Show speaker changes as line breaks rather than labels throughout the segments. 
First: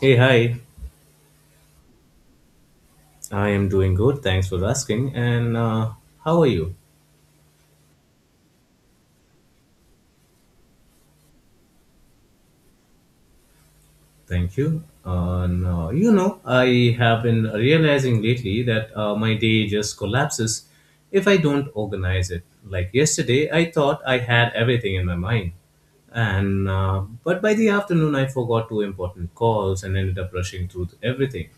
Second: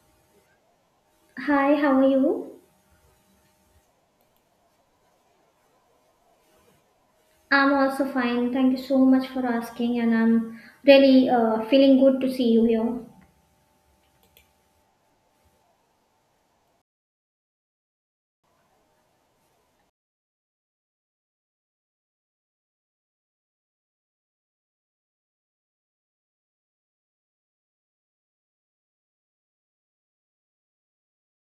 Hey, hi.
Hi, how are you?
I am doing good. Thanks for asking. And How are you?
I'm also fine. Thank you so much for asking, and I'm really feeling good to see you here.
Thank you. No, I have been realizing lately that my day just collapses if I don't organize it. Like yesterday, I thought I had everything in my mind, and but by the afternoon, I forgot two important calls and ended up rushing through everything.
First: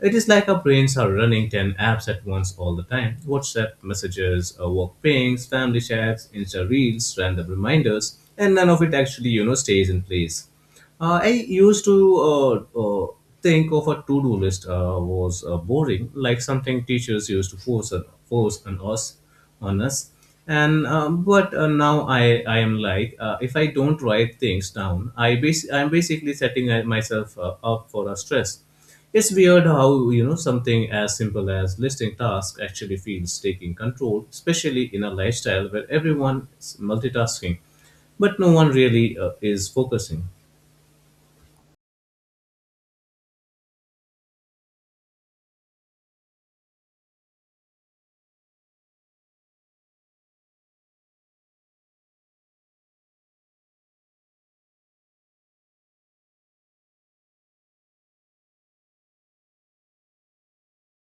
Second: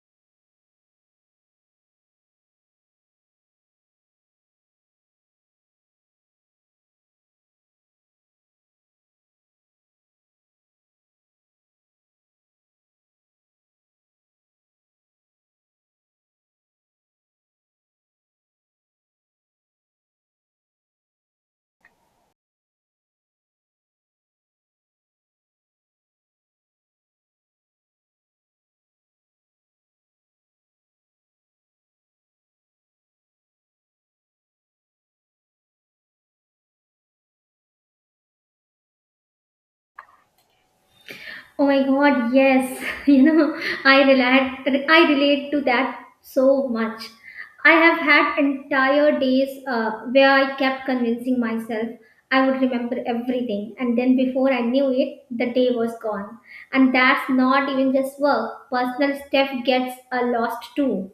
It is like our brains are running 10 apps at once all the time. WhatsApp messages, work pings, family chats, Insta reels, random reminders, and none of it actually, you know, stays in place. I used to think of a to-do list was boring, like something teachers used to force on us. And but now I am like, if I don't write things down, I'm basically setting myself up for a stress. It's weird how, you know, something as simple as listing tasks actually feels taking control, especially in a lifestyle where everyone is multitasking, but no one really is focusing.
Oh my God, yes. You know, I relate. I relate to that so much. I have had entire days where I kept convincing myself I would remember everything, and then before I knew it, the day was gone. And that's not even just work. Personal stuff gets lost too.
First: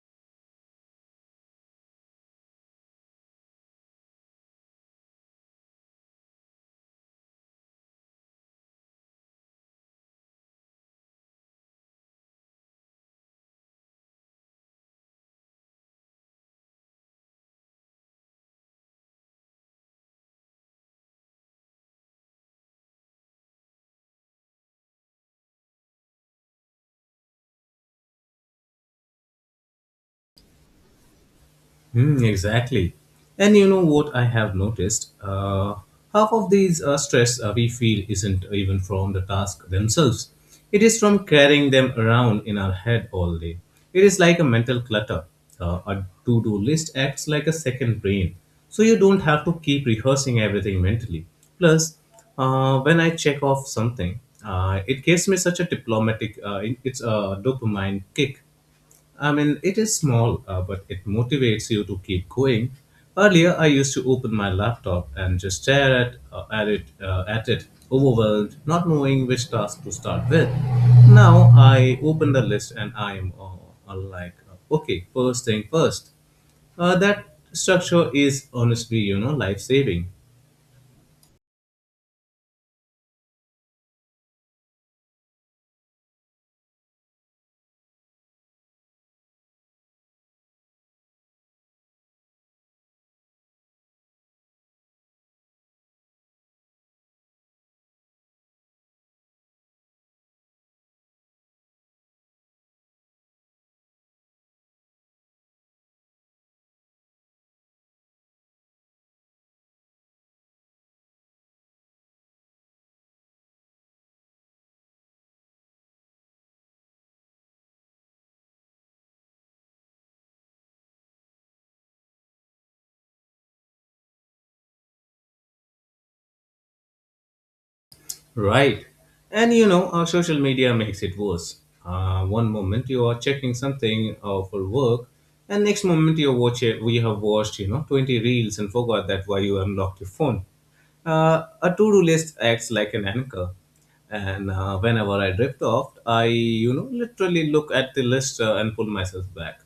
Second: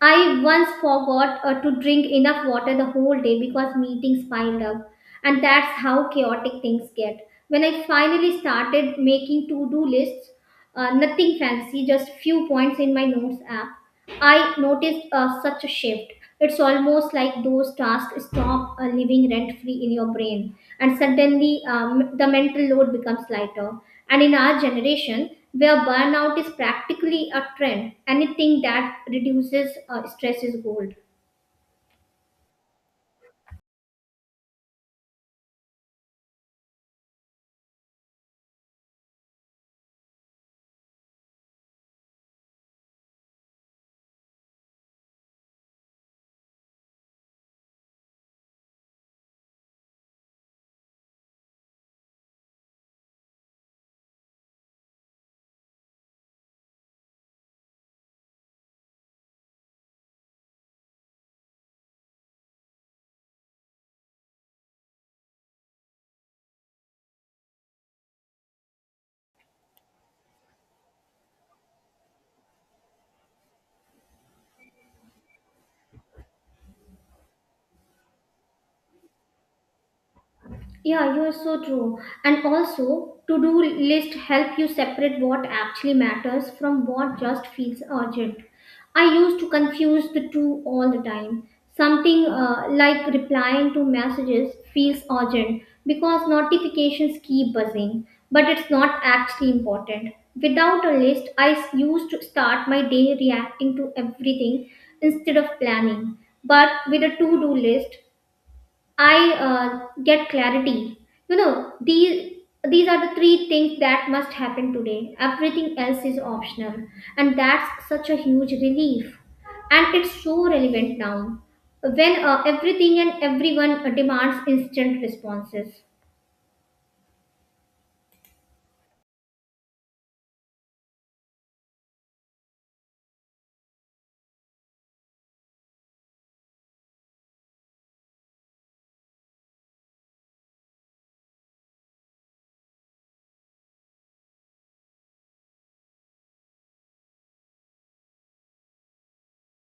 I once forgot to drink enough water the whole day because meetings piled up, and that's how chaotic things get. When I finally started making to do lists, nothing fancy, just few points in my notes app, I noticed such a shift. It's almost like those tasks stop living rent free in your brain, and suddenly the mental load becomes lighter. And in our generation, where burnout is practically a trend, anything that reduces stress is gold.
Mm, exactly. And you know what I have noticed? Half of these stress we feel isn't even from the task themselves. It is from carrying them around in our head all day. It is like a mental clutter. A to do list acts like a second brain, so you don't have to keep rehearsing everything mentally. Plus, when I check off something, it gives me such a diplomatic, it's a dopamine kick. I mean, it is small, but it motivates you to keep going. Earlier, I used to open my laptop and just stare at it, overwhelmed, not knowing which task to start with. Now, I open the list and I am okay, first thing first. That structure is honestly, you know, life saving.
Yeah, you're so true. And also, to-do list help you separate what actually matters from what just feels urgent. I used to confuse the two all the time. Something like replying to messages feels urgent because notifications keep buzzing, but it's not actually important. Without a list, used to start my day reacting to everything instead of planning. But with a to-do list, I get clarity. You know, these are the three things that must happen today. Everything else is optional, and that's such a huge relief. And it's so relevant now, when everything and everyone demands instant responses.
Right. And you know, our social media makes it worse. One moment you are checking something for work, and next moment you watch it. We have watched, you know, 20 reels and forgot that why you unlocked your phone. A to-do list acts like an anchor. And whenever I drift off, I, you know, literally look at the list and pull myself back.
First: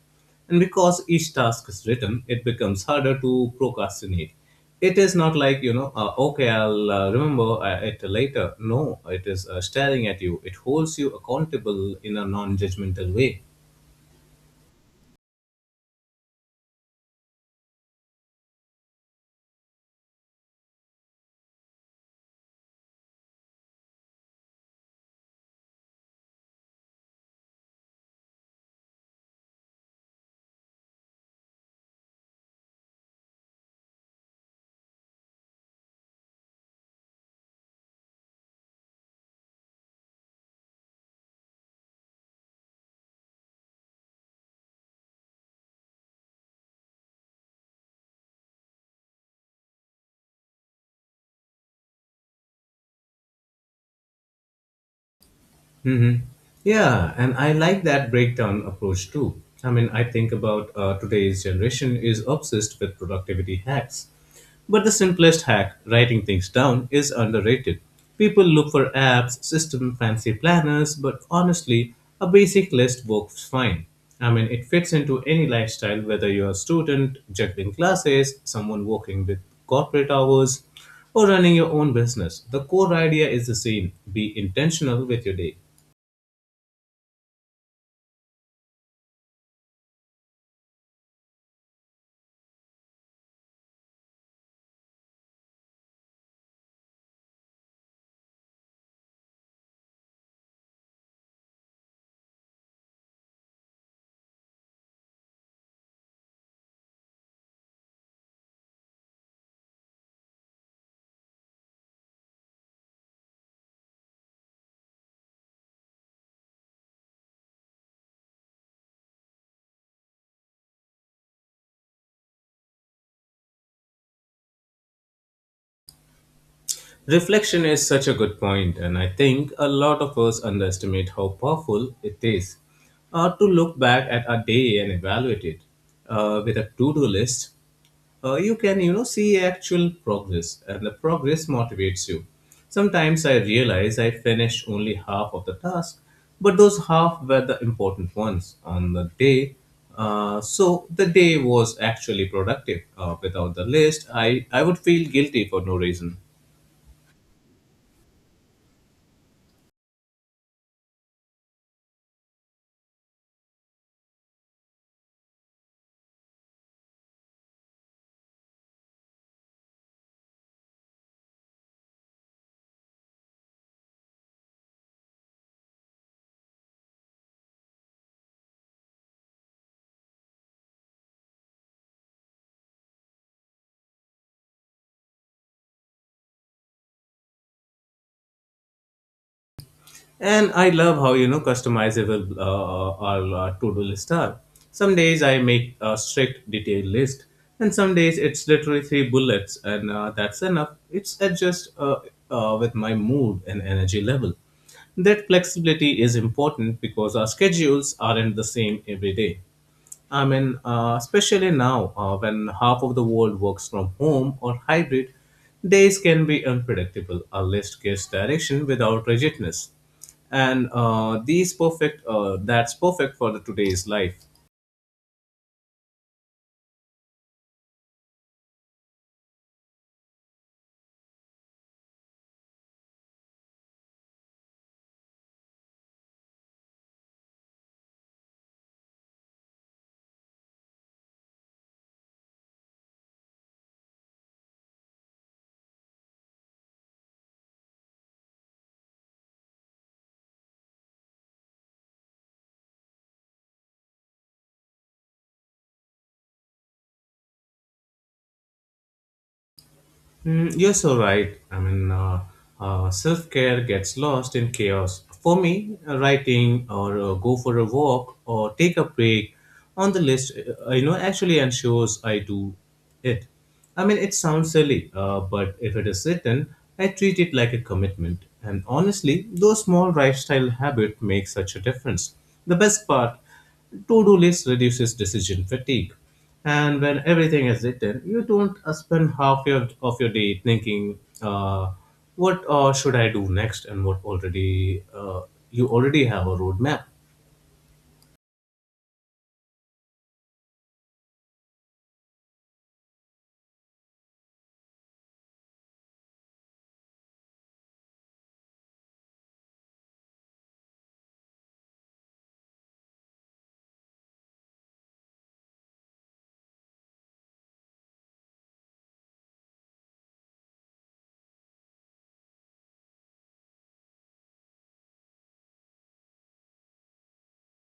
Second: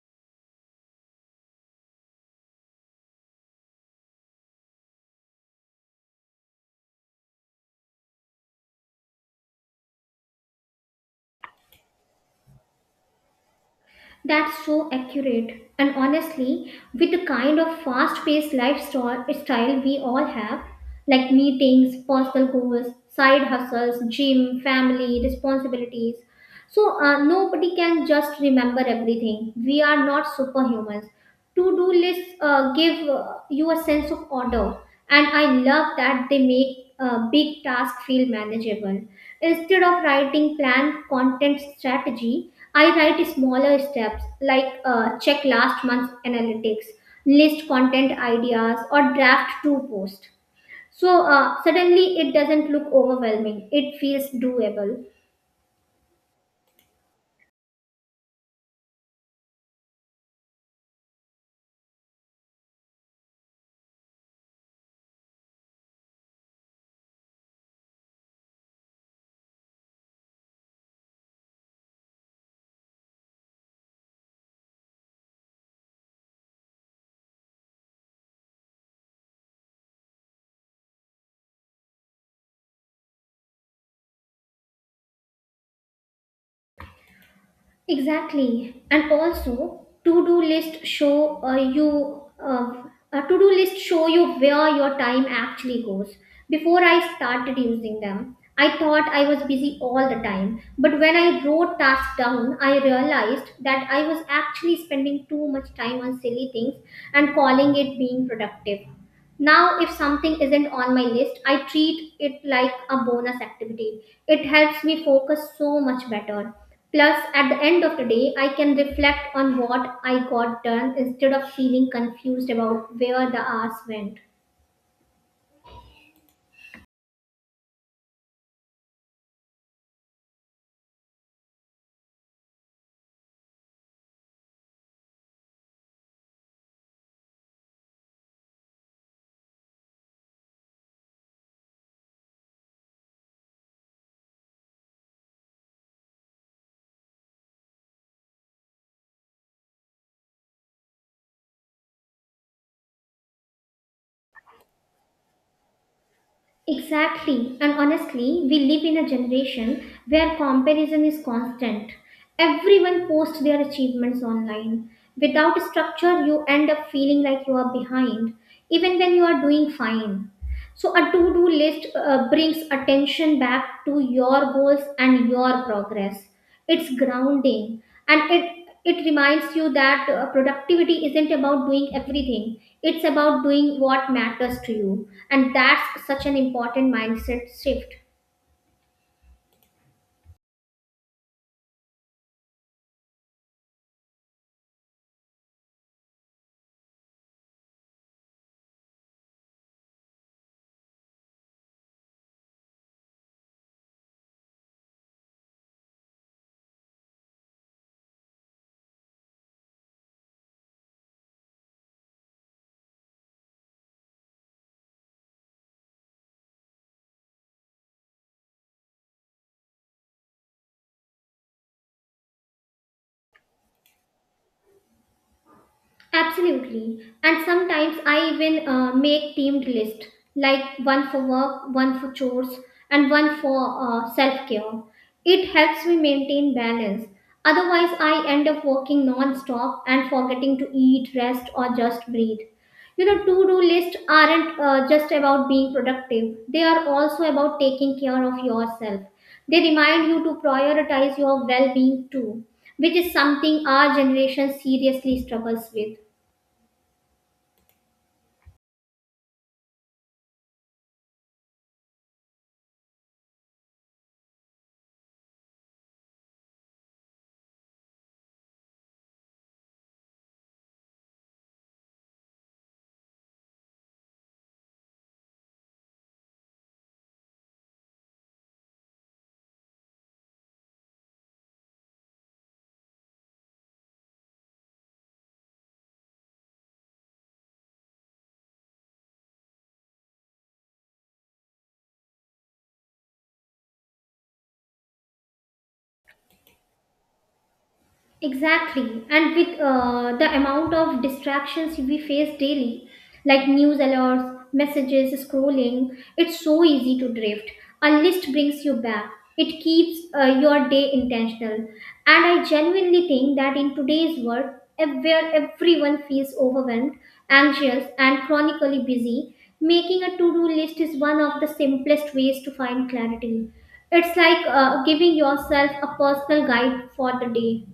And because each task is written, it becomes harder to procrastinate. It is not like, you know, okay, I'll remember it later. No, it is staring at you. It holds you accountable in a non judgmental way.
That's so accurate. And honestly, with the kind of fast paced lifestyle style we all have, like meetings, personal goals, side hustles, gym, family, responsibilities, so, nobody can just remember everything. We are not superhumans. To do lists give you a sense of order, and I love that they make big tasks feel manageable. Instead of writing plan, content, strategy, I write smaller steps like check last month's analytics, list content ideas, or draft two posts. So suddenly it doesn't look overwhelming. It feels doable.
Mm-hmm. Yeah, and I like that breakdown approach too. I mean, I think about today's generation is obsessed with productivity hacks. But the simplest hack, writing things down, is underrated. People look for apps, system, fancy planners, but honestly, a basic list works fine. I mean, it fits into any lifestyle, whether you're a student, juggling classes, someone working with corporate hours, or running your own business. The core idea is the same, be intentional with your day.
Exactly. And also, to-do list show you a to-do list show you where your time actually goes. Before I started using them, I thought I was busy all the time. But when I wrote tasks down, I realized that I was actually spending too much time on silly things and calling it being productive. Now, if something isn't on my list, I treat it like a bonus activity. It helps me focus so much better. Plus, at the end of the day, I can reflect on what I got done instead of feeling confused about where the hours went.
Reflection is such a good point, and I think a lot of us underestimate how powerful it is to look back at our day and evaluate it. With a to-do list, you can, you know, see actual progress, and the progress motivates you. Sometimes I realize I finished only half of the task, but those half were the important ones on the day. So the day was actually productive. Without the list, I would feel guilty for no reason.
Exactly. And honestly, we live in a generation where comparison is constant. Everyone posts their achievements online. Without structure, you end up feeling like you are behind, even when you are doing fine. So, a to do list brings attention back to your goals and your progress. It's grounding, and it reminds you that productivity isn't about doing everything, it's about doing what matters to you. And that's such an important mindset shift.
And I love how, you know, customizable our to-do lists are. Some days I make a strict detailed list, and some days it's literally three bullets, and that's enough. It's adjust with my mood and energy level. That flexibility is important because our schedules aren't the same every day. I mean, especially now when half of the world works from home or hybrid, days can be unpredictable. A list gives direction without rigidness, and these perfect. That's perfect for the today's life.
Absolutely. And sometimes I even make themed list, like one for work, one for chores, and one for self-care. It helps me maintain balance. Otherwise, I end up working non-stop and forgetting to eat, rest, or just breathe. You know, to-do lists aren't just about being productive. They are also about taking care of yourself. They remind you to prioritize your well-being too, which is something our generation seriously struggles with.
Mm, you're so right. I mean, self care gets lost in chaos. For me, writing or go for a walk or take a break on the list, you know, actually ensures I do it. I mean, it sounds silly, but if it is written, I treat it like a commitment. And honestly, those small lifestyle habits make such a difference. The best part, to-do list reduces decision fatigue. And when everything is written, you don't spend half of your day thinking, what should I do next, and what already you already have a roadmap.
Exactly. And with the amount of distractions we face daily, like news alerts, messages, scrolling, it's so easy to drift. A list brings you back. It keeps your day intentional. And I genuinely think that in today's world, where everyone feels overwhelmed, anxious, and chronically busy, making a to do list is one of the simplest ways to find clarity. It's like giving yourself a personal guide for the day.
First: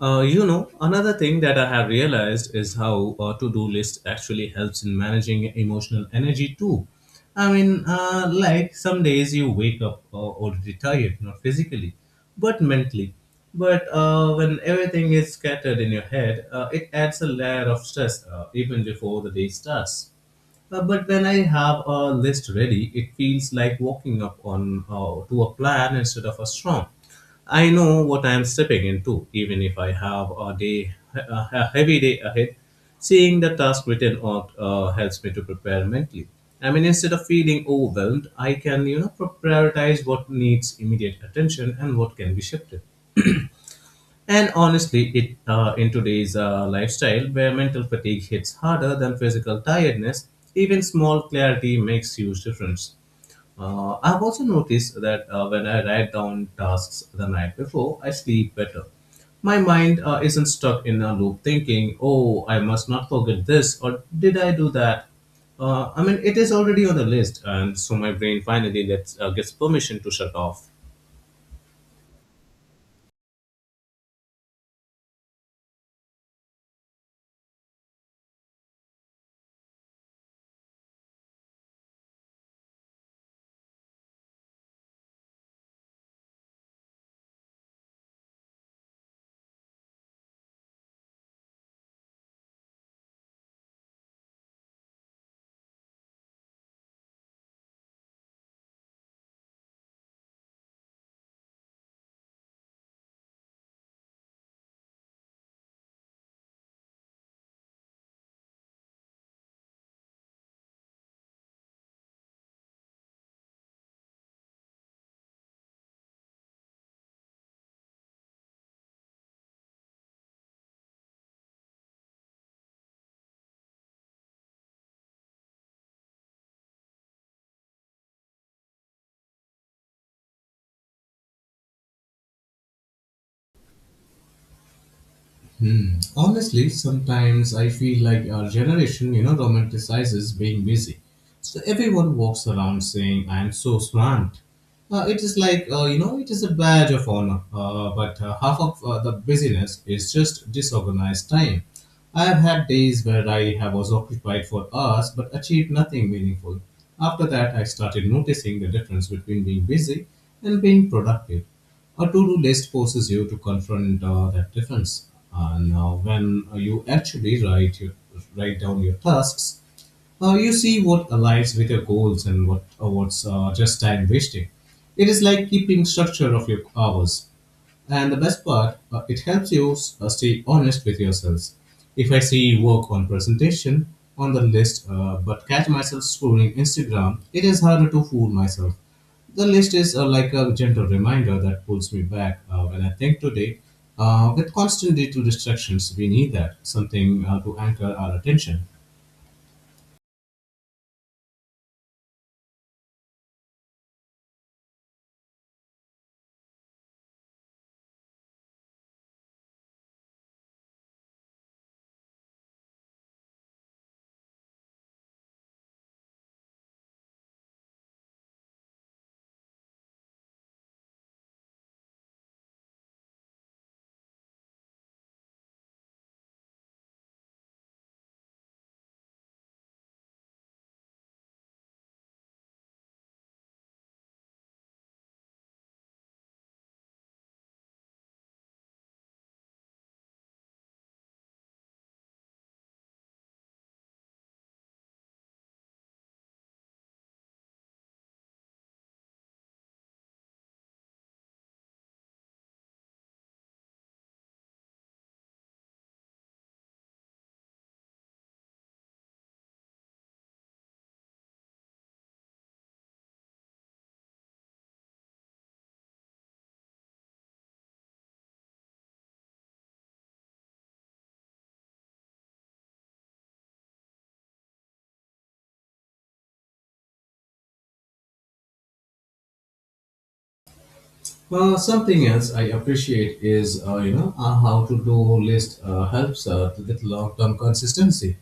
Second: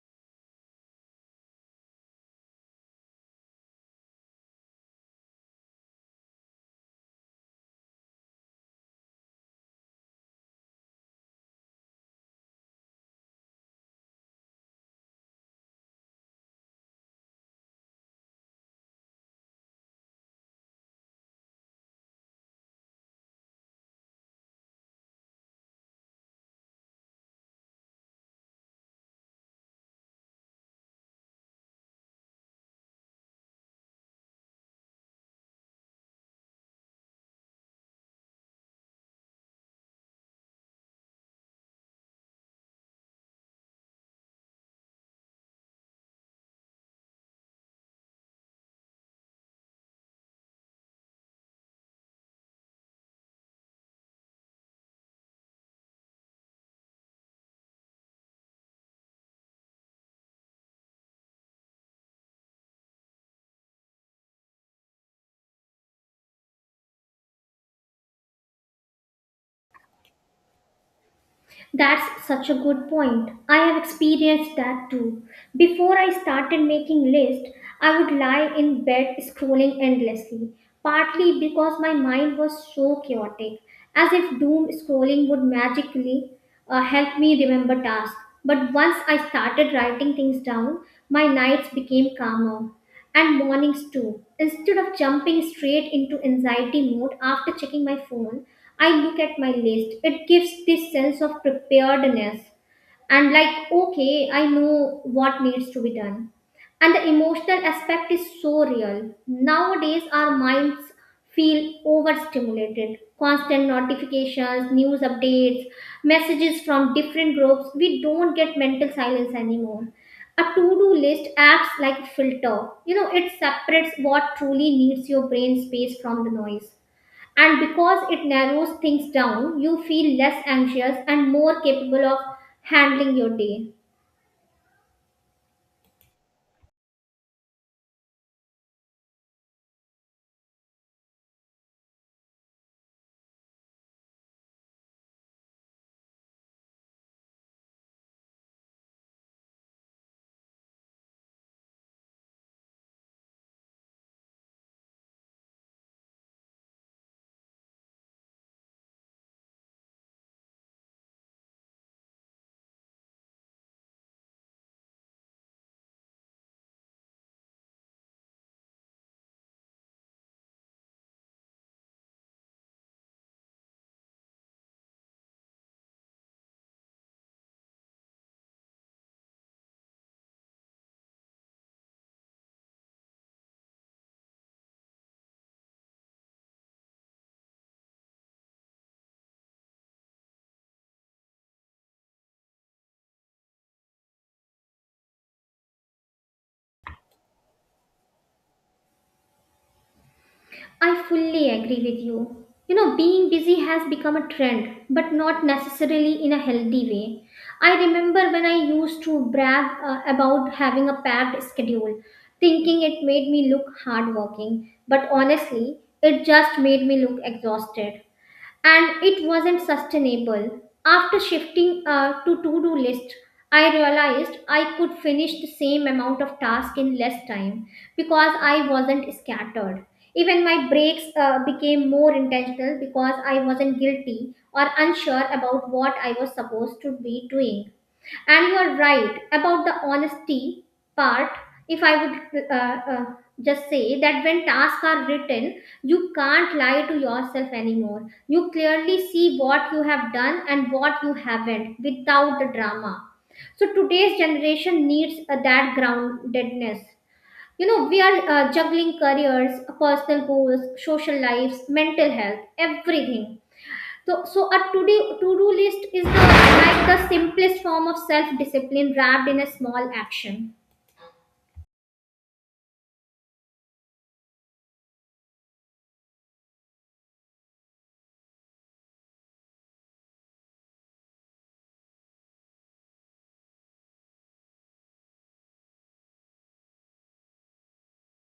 You know, another thing that I have realized is how a to do list actually helps in managing emotional energy too. I mean, like some days you wake up already tired, not physically, but mentally. But when everything is scattered in your head, it adds a layer of stress even before the day starts. But when I have a list ready, it feels like walking up on to a plan instead of a storm. I know what I am stepping into, even if I have a heavy day ahead. Seeing the task written out helps me to prepare mentally. I mean, instead of feeling overwhelmed, I can, you know, prioritize what needs immediate attention and what can be shifted. And honestly, it in today's lifestyle where mental fatigue hits harder than physical tiredness, even small clarity makes huge difference. I've also noticed that when I write down tasks the night before, I sleep better. My mind isn't stuck in a loop thinking, oh, I must not forget this, or did I do that? I mean, it is already on the list, and so my brain finally gets permission to shut off.
That's such a good point. I have experienced that too. Before I started making lists, I would lie in bed scrolling endlessly, partly because my mind was so chaotic, as if doom scrolling would magically help me remember tasks. But once I started writing things down, my nights became calmer and mornings too. Instead of jumping straight into anxiety mode after checking my phone, I look at my list. It gives this sense of preparedness, and like, okay, I know what needs to be done. And the emotional aspect is so real. Nowadays our minds feel overstimulated, constant notifications, news updates, messages from different groups. We don't get mental silence anymore. A to-do list acts like a filter. You know, it separates what truly needs your brain space from the noise, and because it narrows things down, you feel less anxious and more capable of handling your day.
Hmm. Honestly, sometimes I feel like our generation, you know, romanticizes being busy. So everyone walks around saying, I am so smart. It is like, you know, it is a badge of honor. But half of the busyness is just disorganized time. I have had days where I have was occupied for hours but achieved nothing meaningful. After that, I started noticing the difference between being busy and being productive. A to-do list forces you to confront that difference. And when you actually write down your tasks, you see what aligns with your goals and what's just time wasting. It is like keeping structure of your hours. And the best part, it helps you stay honest with yourselves. If I see work on presentation on the list but catch myself scrolling Instagram, it is harder to fool myself. The list is like a gentle reminder that pulls me back when I think today. With constant digital distractions, we need that something to anchor our attention.
I fully agree with you. You know, being busy has become a trend, but not necessarily in a healthy way. I remember when I used to brag about having a packed schedule, thinking it made me look hardworking, but honestly, it just made me look exhausted, and it wasn't sustainable. After shifting to do list, I realized I could finish the same amount of task in less time because I wasn't scattered. Even my breaks became more intentional because I wasn't guilty or unsure about what I was supposed to be doing. And you are right about the honesty part. If I would just say that, when tasks are written, you can't lie to yourself anymore. You clearly see what you have done and what you haven't without the drama. So today's generation needs that groundedness. You know, we are juggling careers, personal goals, social lives, mental health, everything. So, so a to-do list is the like the simplest form of self-discipline wrapped in a small action.
Well, something else I appreciate is, you know, a how to do list helps with long term consistency.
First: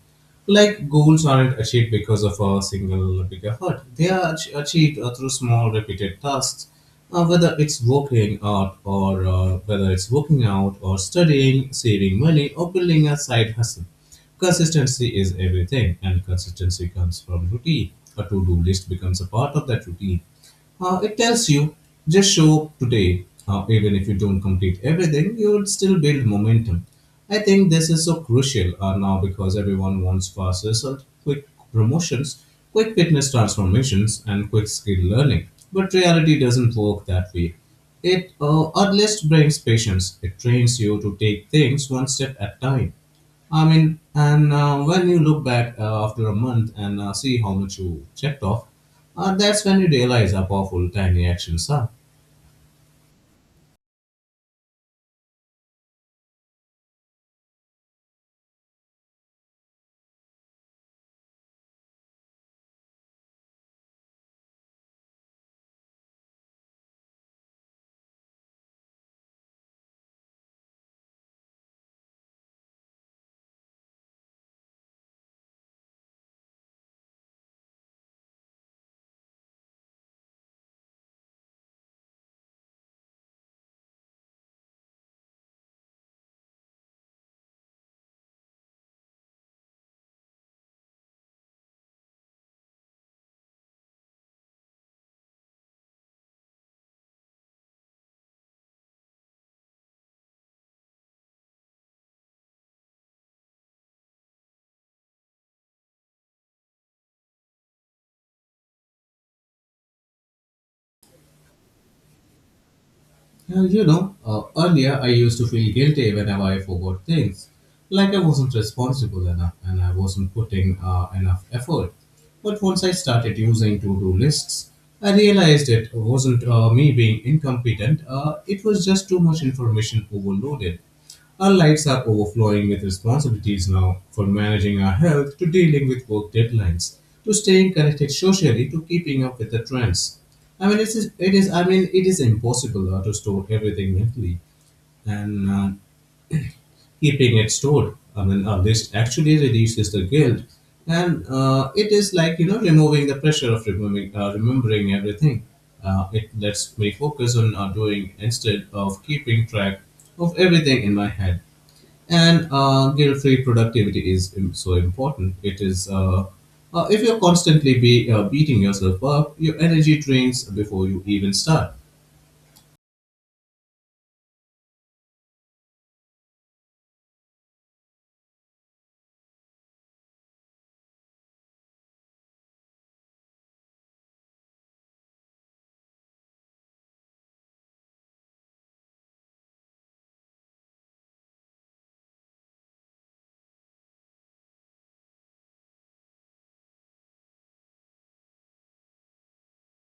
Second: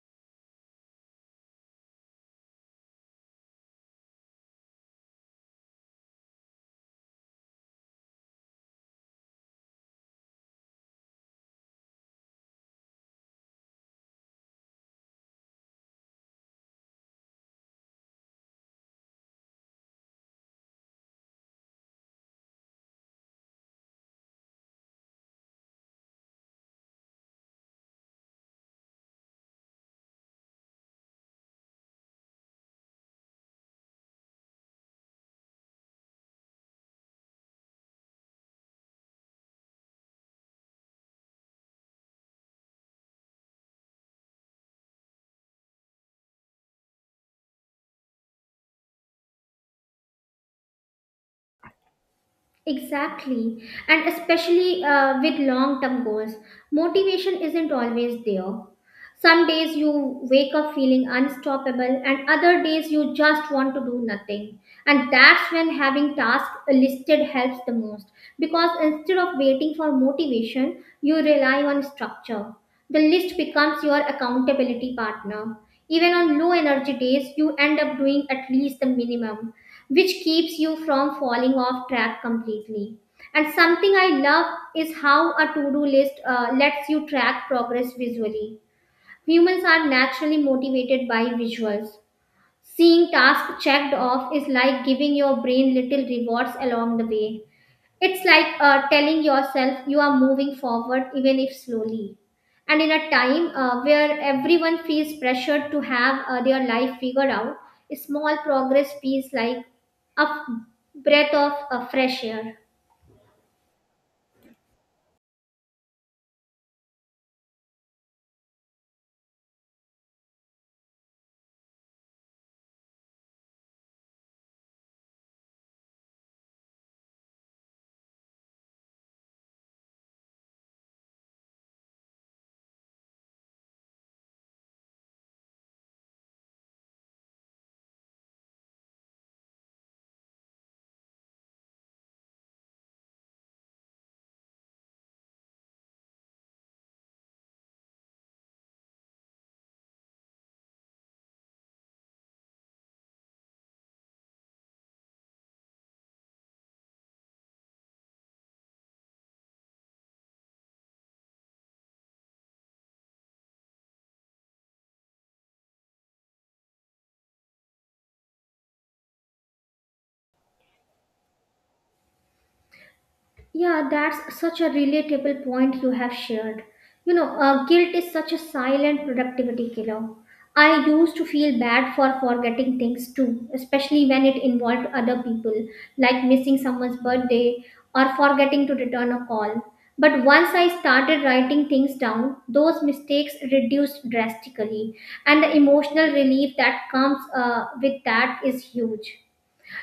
Like goals aren't achieved because of a single big effort; they are achieved through small repeated tasks. Whether it's working out or whether it's working out or studying, saving money or building a side hustle, consistency is everything, and consistency comes from routine. A to-do list becomes a part of that routine. It tells you just show up today. Even if you don't complete everything, you would still build momentum. I think this is so crucial now because everyone wants fast results, quick promotions, quick fitness transformations, and quick skill learning. But reality doesn't work that way. It at least brings patience. It trains you to take things one step at a time. I mean, and when you look back after a month and see how much you checked off, that's when you realize how powerful tiny actions are.
Exactly, and especially with long term goals, motivation isn't always there. Some days you wake up feeling unstoppable, and other days you just want to do nothing. And that's when having tasks listed helps the most, because instead of waiting for motivation, you rely on structure. The list becomes your accountability partner. Even on low energy days, you end up doing at least the minimum, which keeps you from falling off track completely. And something I love is how a to do list lets you track progress visually. Humans are naturally motivated by visuals. Seeing tasks checked off is like giving your brain little rewards along the way. It's like telling yourself you are moving forward, even if slowly. And in a time where everyone feels pressured to have their life figured out, small progress feels like a f- breath of fresh air.
Earlier I used to feel guilty whenever I forgot things, like I wasn't responsible enough and I wasn't putting enough effort. But once I started using to do lists, I realized it wasn't me being incompetent, it was just too much information overloaded. Our lives are overflowing with responsibilities now, from managing our health to dealing with work deadlines, to staying connected socially to keeping up with the trends. I mean, it's, it is. I mean, it is impossible to store everything mentally, and keeping it stored. I mean, this actually reduces the guilt, and it is like, you know, removing the pressure of remembering everything. It lets me focus on doing instead of keeping track of everything in my head and guilt-free productivity is so important it is. If you constantly be, beating yourself up, your energy drains before you even start.
Yeah, that's such a relatable point you have shared. You know, guilt is such a silent productivity killer. I used to feel bad for forgetting things too, especially when it involved other people, like missing someone's birthday or forgetting to return a call. But once I started writing things down, those mistakes reduced drastically, and the emotional relief that comes with that is huge.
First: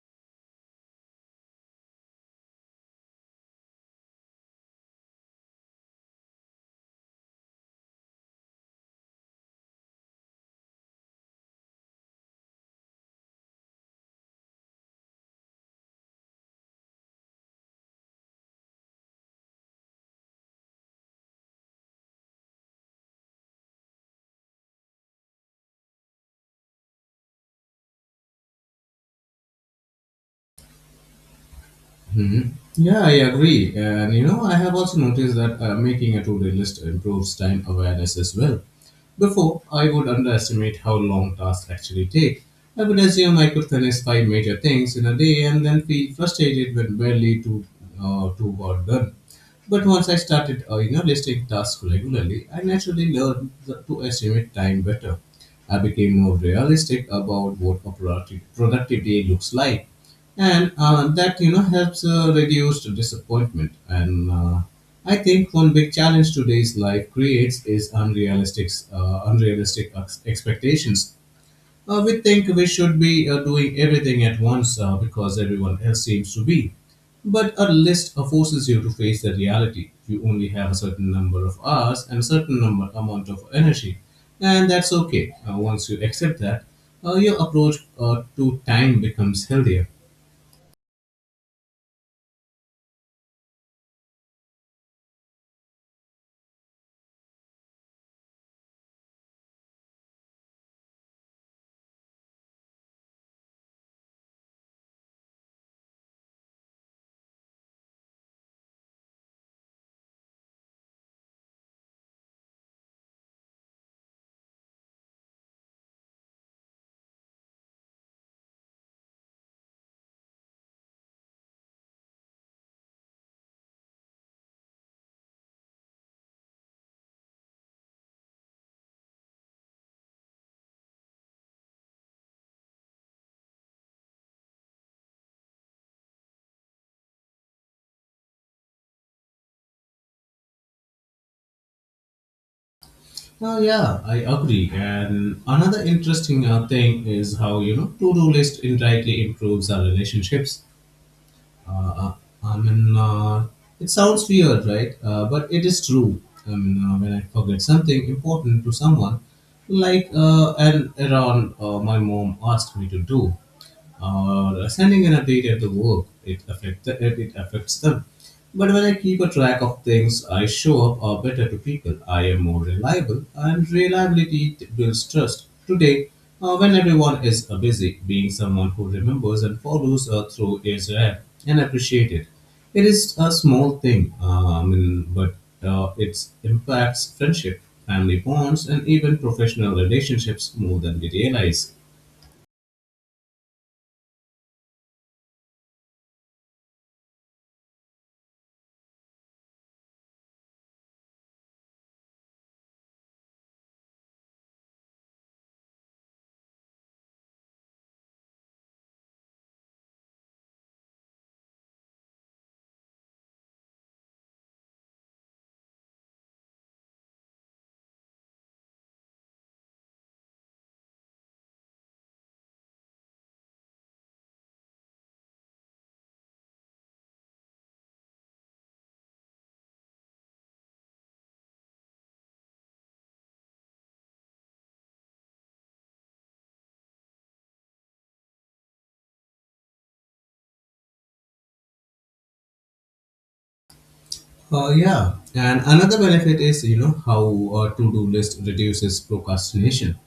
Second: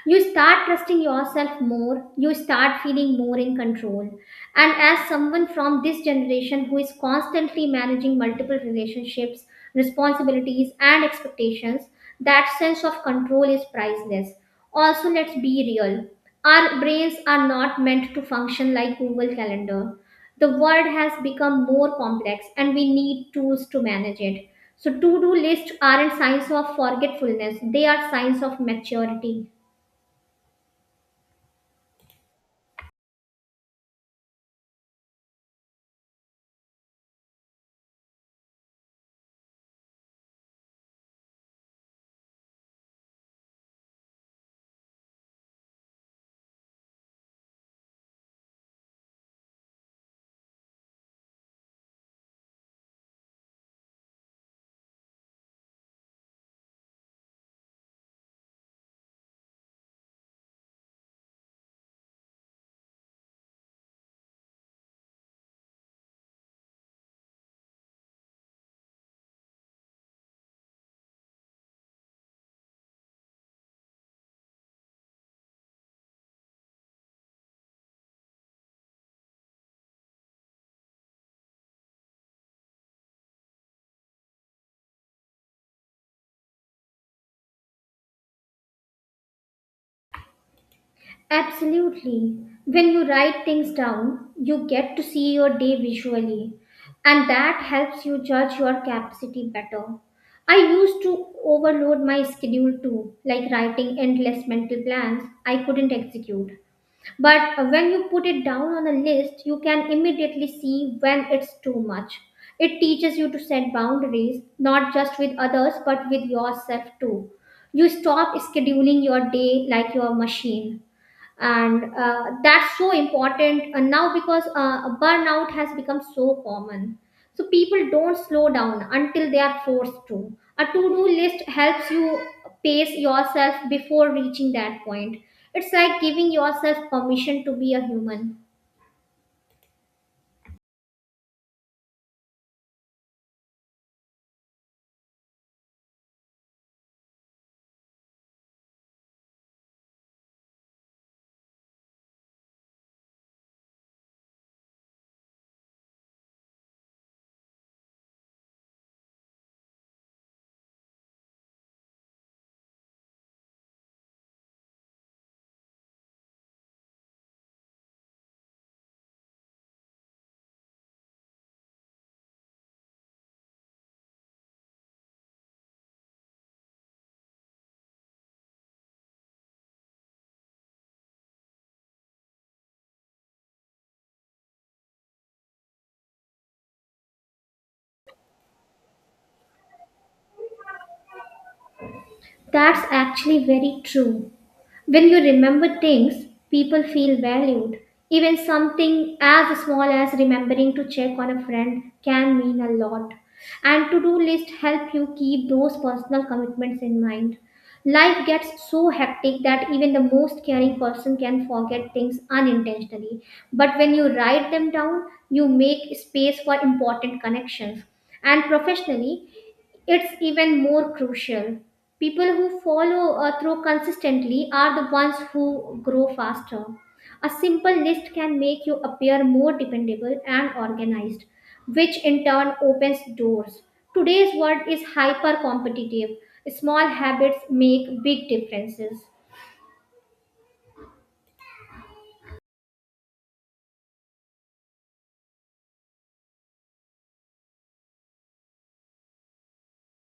You start trusting yourself more. You start feeling more in control. And as someone from this generation who is constantly managing multiple relationships, responsibilities, and expectations, that sense of control is priceless. Also, let's be real, our brains are not meant to function like Google Calendar. The world has become more complex and we need tools to manage it. So to-do lists aren't signs of forgetfulness, they are signs of maturity.
Hmm. Yeah, I agree. And you know, I have also noticed that, making a to do list improves time awareness as well. Before, I would underestimate how long tasks actually take. I would assume I could finish five major things in a day and then feel frustrated when barely two were done. But once I started, listing tasks regularly, I naturally learned to estimate time better. I became more realistic about what a productive day looks like, and that, you know, helps reduce the disappointment. And I think one big challenge today's life creates is unrealistic expectations. We think we should be doing everything at once, because everyone else seems to be. But a list forces you to face the reality. You only have a certain number of hours and a certain number amount of energy, and that's okay. Once you accept that, your approach to time becomes healthier.
Absolutely. When you write things down, you get to see your day visually, and that helps you judge your capacity better. I used to overload my schedule too, like writing endless mental plans I couldn't execute. But when you put it down on a list, you can immediately see when it's too much. It teaches you to set boundaries, not just with others, but with yourself too. You stop scheduling your day like your machine, and that's so important now, because burnout has become so common. So people don't slow down until they are forced to. A to-do list helps you pace yourself before reaching that point. It's like giving yourself permission to be a human.
Oh yeah, I agree. And another interesting thing is how, you know, to-do list indirectly improves our relationships. Uh, uh, I mean, it sounds weird, right? But it is true. I mean, when I forget something important to someone, like an errand my mom asked me to do, or sending an update at the work. It it affects them. But when I keep a track of things, I show up or better to people. I am more reliable, and reliability builds trust. Today, when everyone is busy, being someone who remembers and follows through is rare and appreciated. It is a small thing, I mean, but it impacts friendship, family bonds, and even professional relationships more than we realize.
That's actually very true. When you remember things, people feel valued. Even something as small as remembering to check on a friend can mean a lot. And to-do list help you keep those personal commitments in mind. Life gets so hectic that even the most caring person can forget things unintentionally. But when you write them down, you make space for important connections. And professionally, it's even more crucial. People who follow through consistently are the ones who grow faster. A simple list can make you appear more dependable and organized, which in turn opens doors. Today's world is hyper competitive. Small habits make big differences.
Yeah, and another benefit is, you know, how a to-do list reduces procrastination.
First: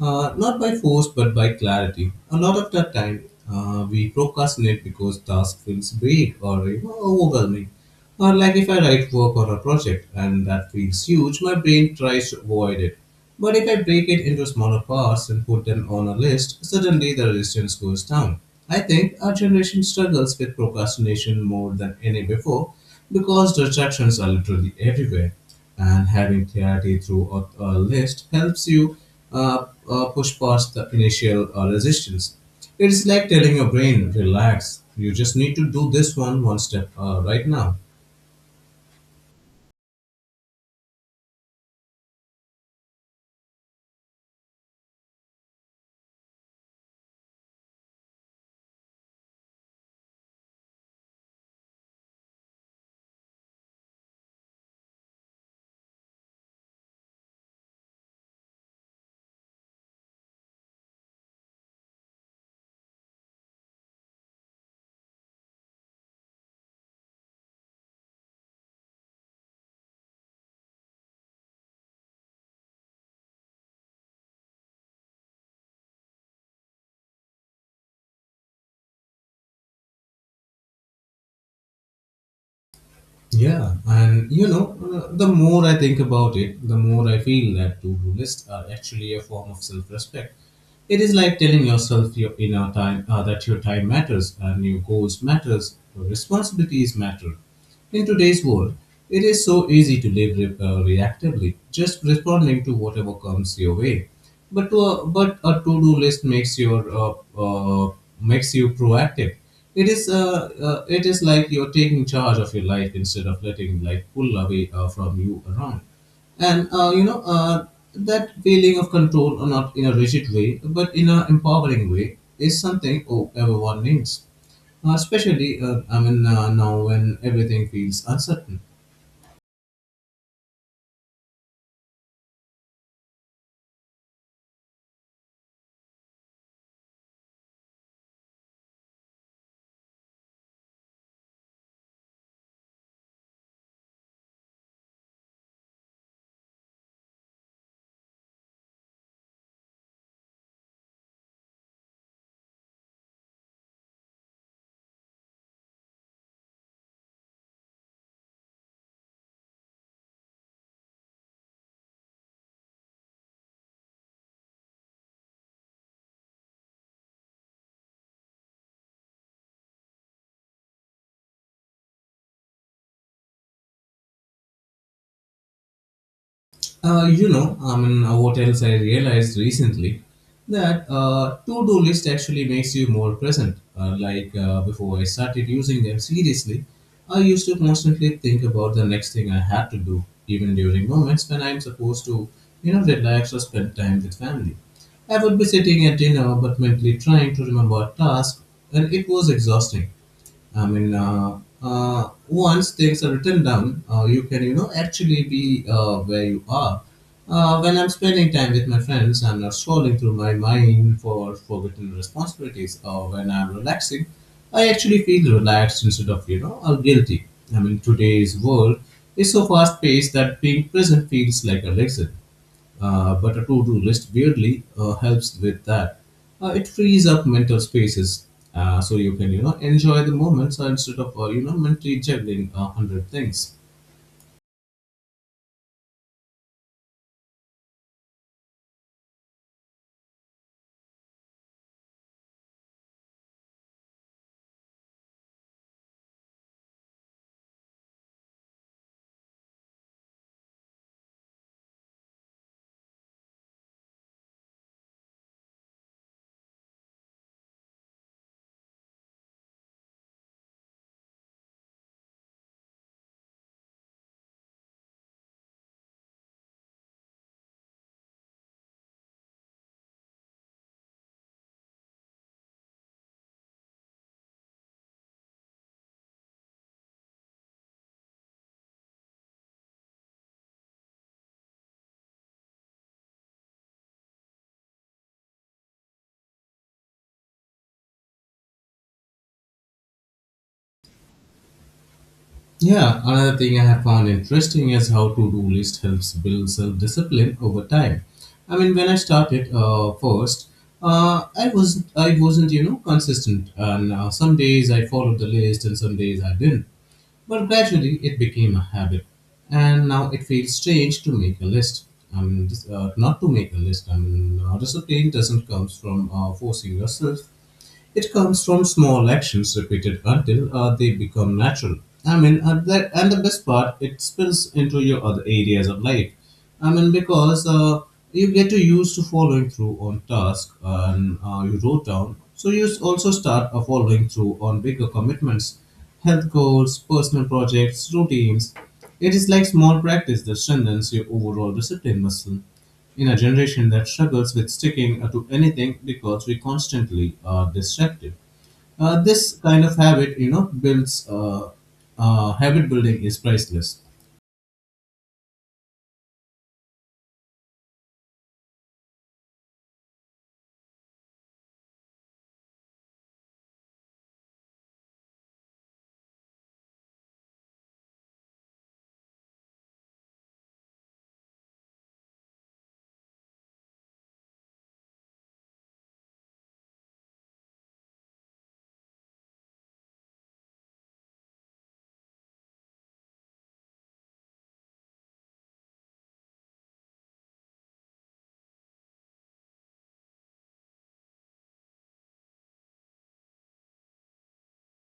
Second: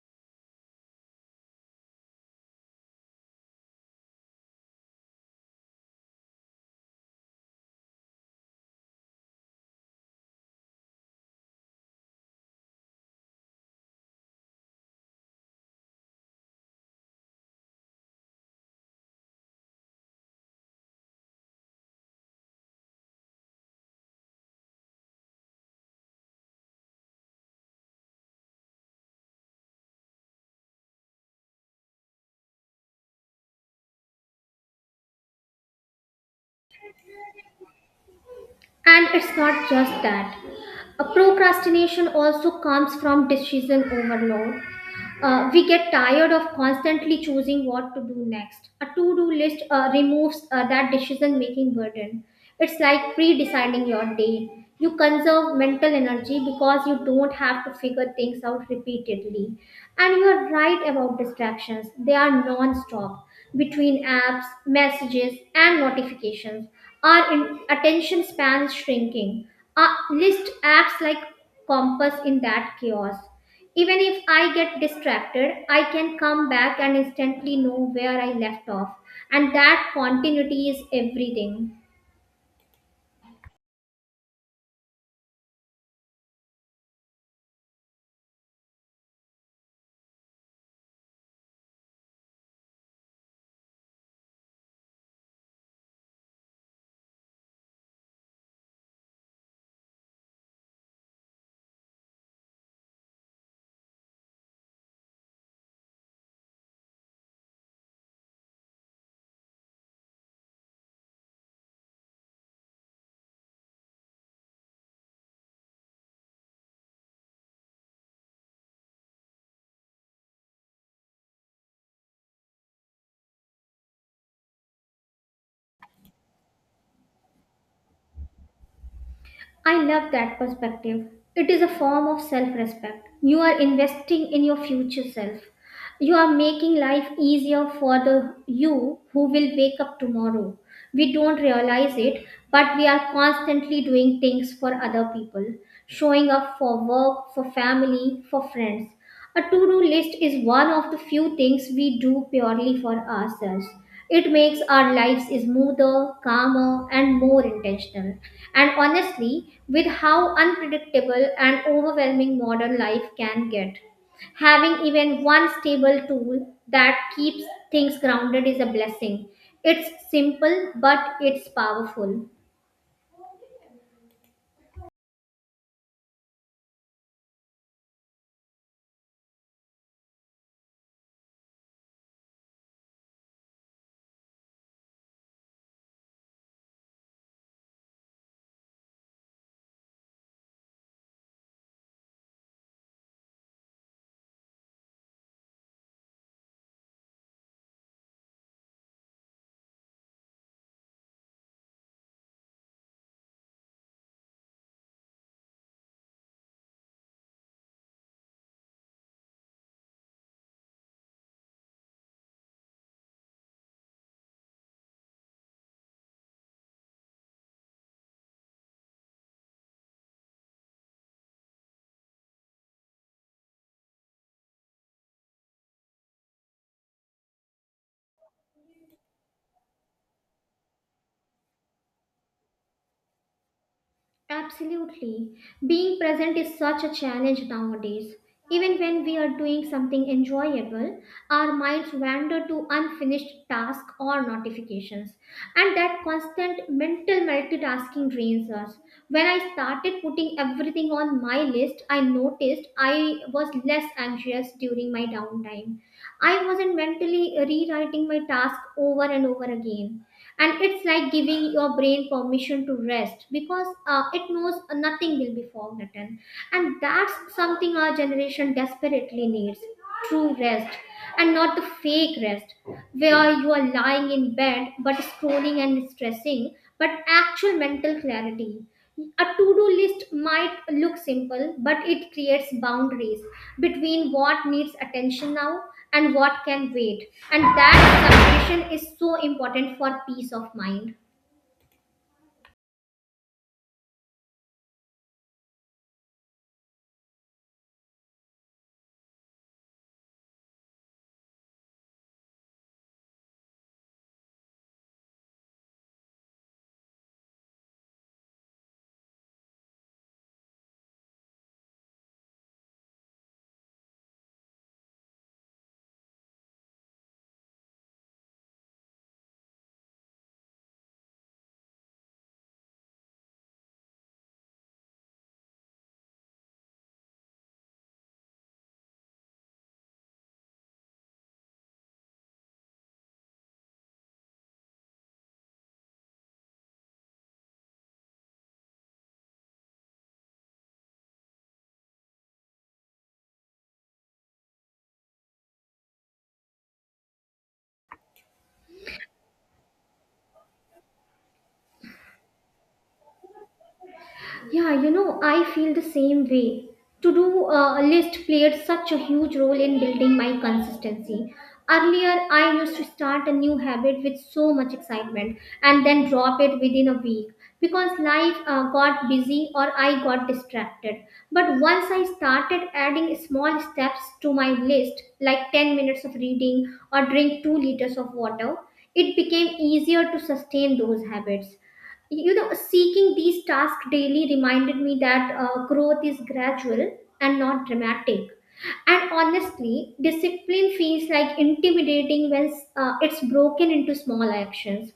Not by force, but by clarity. A lot of the time, we procrastinate because task feels big or, you know, overwhelming. Or like if I write work or a project and that feels huge, my brain tries to avoid it. But if I break it into smaller parts and put them on a list, suddenly the resistance goes down. I think our generation struggles with procrastination more than any before because distractions are literally everywhere, and having clarity through a list helps you push past the initial resistance. It's like telling your brain, relax, you just need to do this one step, right now.
And it's not just that. A procrastination also comes from decision overload. We get tired of constantly choosing what to do next. A to do list removes that decision making burden. It's like pre deciding your day. You conserve mental energy because you don't have to figure things out repeatedly. And you are right about distractions, they are non stop. Between apps, messages, and notifications, our attention span is shrinking. A list acts like compass in that chaos, even if I get distracted, I can come back and instantly know where I left off. And that continuity is everything.
Yeah, and you know, the more I think about it, the more I feel that to do lists are actually a form of self respect. It is like telling yourself your inner time, that your time matters and your goals matters, your responsibilities matter. In today's world, it is so easy to live reactively, just responding to whatever comes your way. But a to-do list makes your uh, makes you proactive. It is like you're taking charge of your life instead of letting life pull away, from you around. And you know, that feeling of control, or not in a rigid way, but in an empowering way, is something, oh, everyone needs. Especially, I mean, now when everything feels uncertain.
I love that perspective. It is a form of self respect. You are investing in your future self. You are making life easier for the you who will wake up tomorrow. We don't realize it, but we are constantly doing things for other people, showing up for work, for family, for friends. A to do list is one of the few things we do purely for ourselves. It makes our lives smoother, calmer, and more intentional. And honestly, with how unpredictable and overwhelming modern life can get, having even one stable tool that keeps things grounded is a blessing. It's simple, but it's powerful.
You know, I mean, what else I realized recently that to-do list actually makes you more present. Like, before I started using them seriously, I used to constantly think about the next thing I had to do, even during moments when I'm supposed to, you know, relax or spend time with family. I would be sitting at dinner but mentally trying to remember a task, and it was exhausting. I mean, once things are written down, you can, you know, actually be where you are. When I'm spending time with my friends, I'm not scrolling through my mind for forgotten responsibilities. Or when I'm relaxing, I actually feel relaxed instead of, you know, all guilty. I mean, today's world is so fast paced that being present feels like a lesson. But a to-do list weirdly helps with that. It frees up mental spaces, so you can, you know, enjoy the moments, instead of, you know, mentally juggling a hundred things.
Absolutely. Being present is such a challenge nowadays. Even when we are doing something enjoyable, our minds wander to unfinished tasks or notifications. And that constant mental multitasking drains us. When I started putting everything on my list, I noticed I was less anxious during my downtime. I wasn't mentally rewriting my task over and over again, and it's like giving your brain permission to rest because it knows nothing will be forgotten. And that's something our generation desperately needs: true rest, and not the fake rest where you are lying in bed but scrolling and stressing, but actual mental clarity. A to do list might look simple, but it creates boundaries between what needs attention now and what can wait. And that separation is so important for peace of mind.
Yeah, another thing I have found interesting is how to-do list helps build self-discipline over time. I mean, when I started, first, uh, I was not I wasn't, you know, consistent, and some days I followed the list and some days I didn't. But gradually it became a habit, and now it feels strange to make a list. I mean, not to make a list. I mean, discipline doesn't comes from, forcing yourself. It comes from small actions repeated until, they become natural. I mean, that, and the best part, it spills into your other areas of life. I mean, because you get to used to following through on tasks and you wrote down. So you also start following through on bigger commitments, health goals, personal projects, routines. It is like small practice that strengthens your overall discipline muscle in a generation that struggles with sticking, to anything because we constantly are distracted. This kind of habit, you know, builds habit building is priceless.
Yeah, you know, I feel the same way. To do a list played such a huge role in building my consistency. Earlier, I used to start a new habit with so much excitement and then drop it within a week because life got busy or I got distracted. But once I started adding small steps to my list, like 10 minutes of reading or drink 2 liters of water, it became easier to sustain those habits. You know, seeking these tasks daily reminded me that growth is gradual and not dramatic. And honestly, discipline feels like intimidating when it's broken into small actions.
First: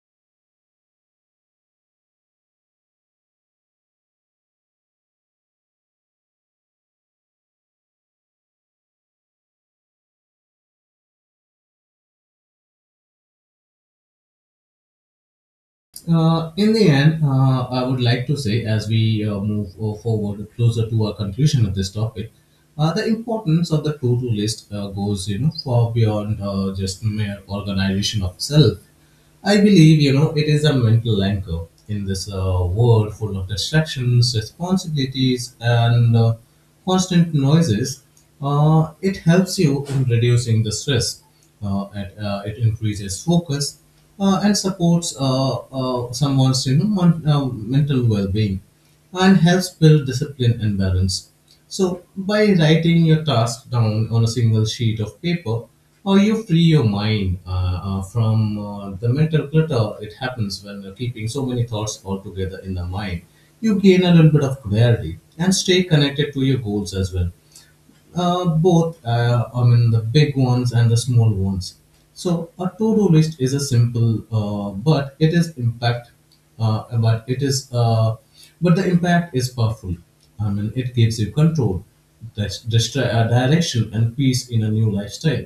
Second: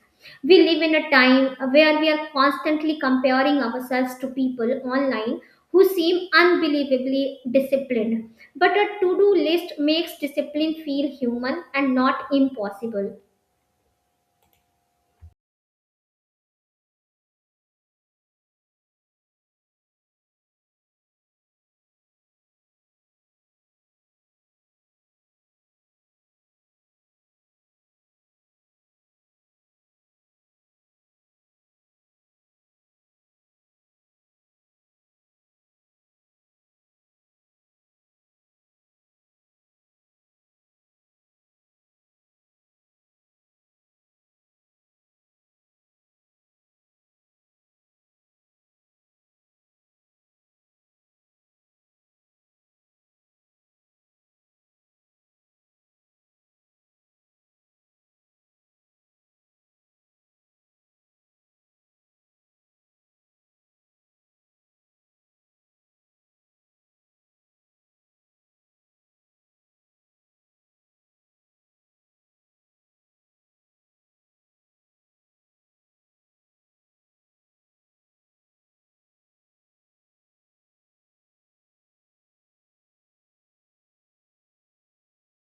We live in a time where we are constantly comparing ourselves to people online who seem unbelievably disciplined, but a to-do list makes discipline feel human and not impossible.
In the end, I would like to say, as we move forward closer to our conclusion of this topic, the importance of the to-do list goes, you know, far beyond, just mere organization of self. I believe, you know, it is a mental anchor in this, world full of distractions, responsibilities, and constant noises. It helps you in reducing the stress. It increases focus, and supports, someone's, you know, mental well-being, and helps build discipline and balance. So, by writing your task down on a single sheet of paper, or you free your mind, from, the mental clutter it happens when you're keeping so many thoughts all together in the mind, you gain a little bit of clarity and stay connected to your goals as well, both, I mean, the big ones and the small ones. So a to-do list is a simple, uh, but it is, uh, but the impact is powerful. I mean, it gives you control, direction, and peace in a new lifestyle.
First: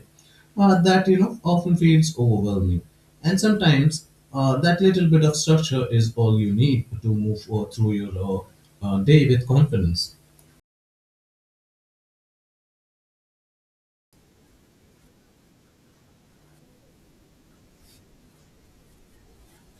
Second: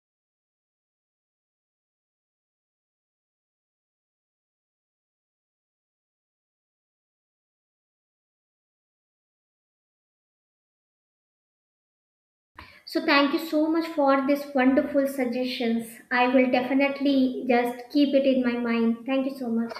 That, you know, often feels overwhelming, and sometimes, that little bit of structure is all you need to move through your day with confidence.
So thank you so much for this wonderful suggestions. I will definitely just keep it in my mind. Thank you so much.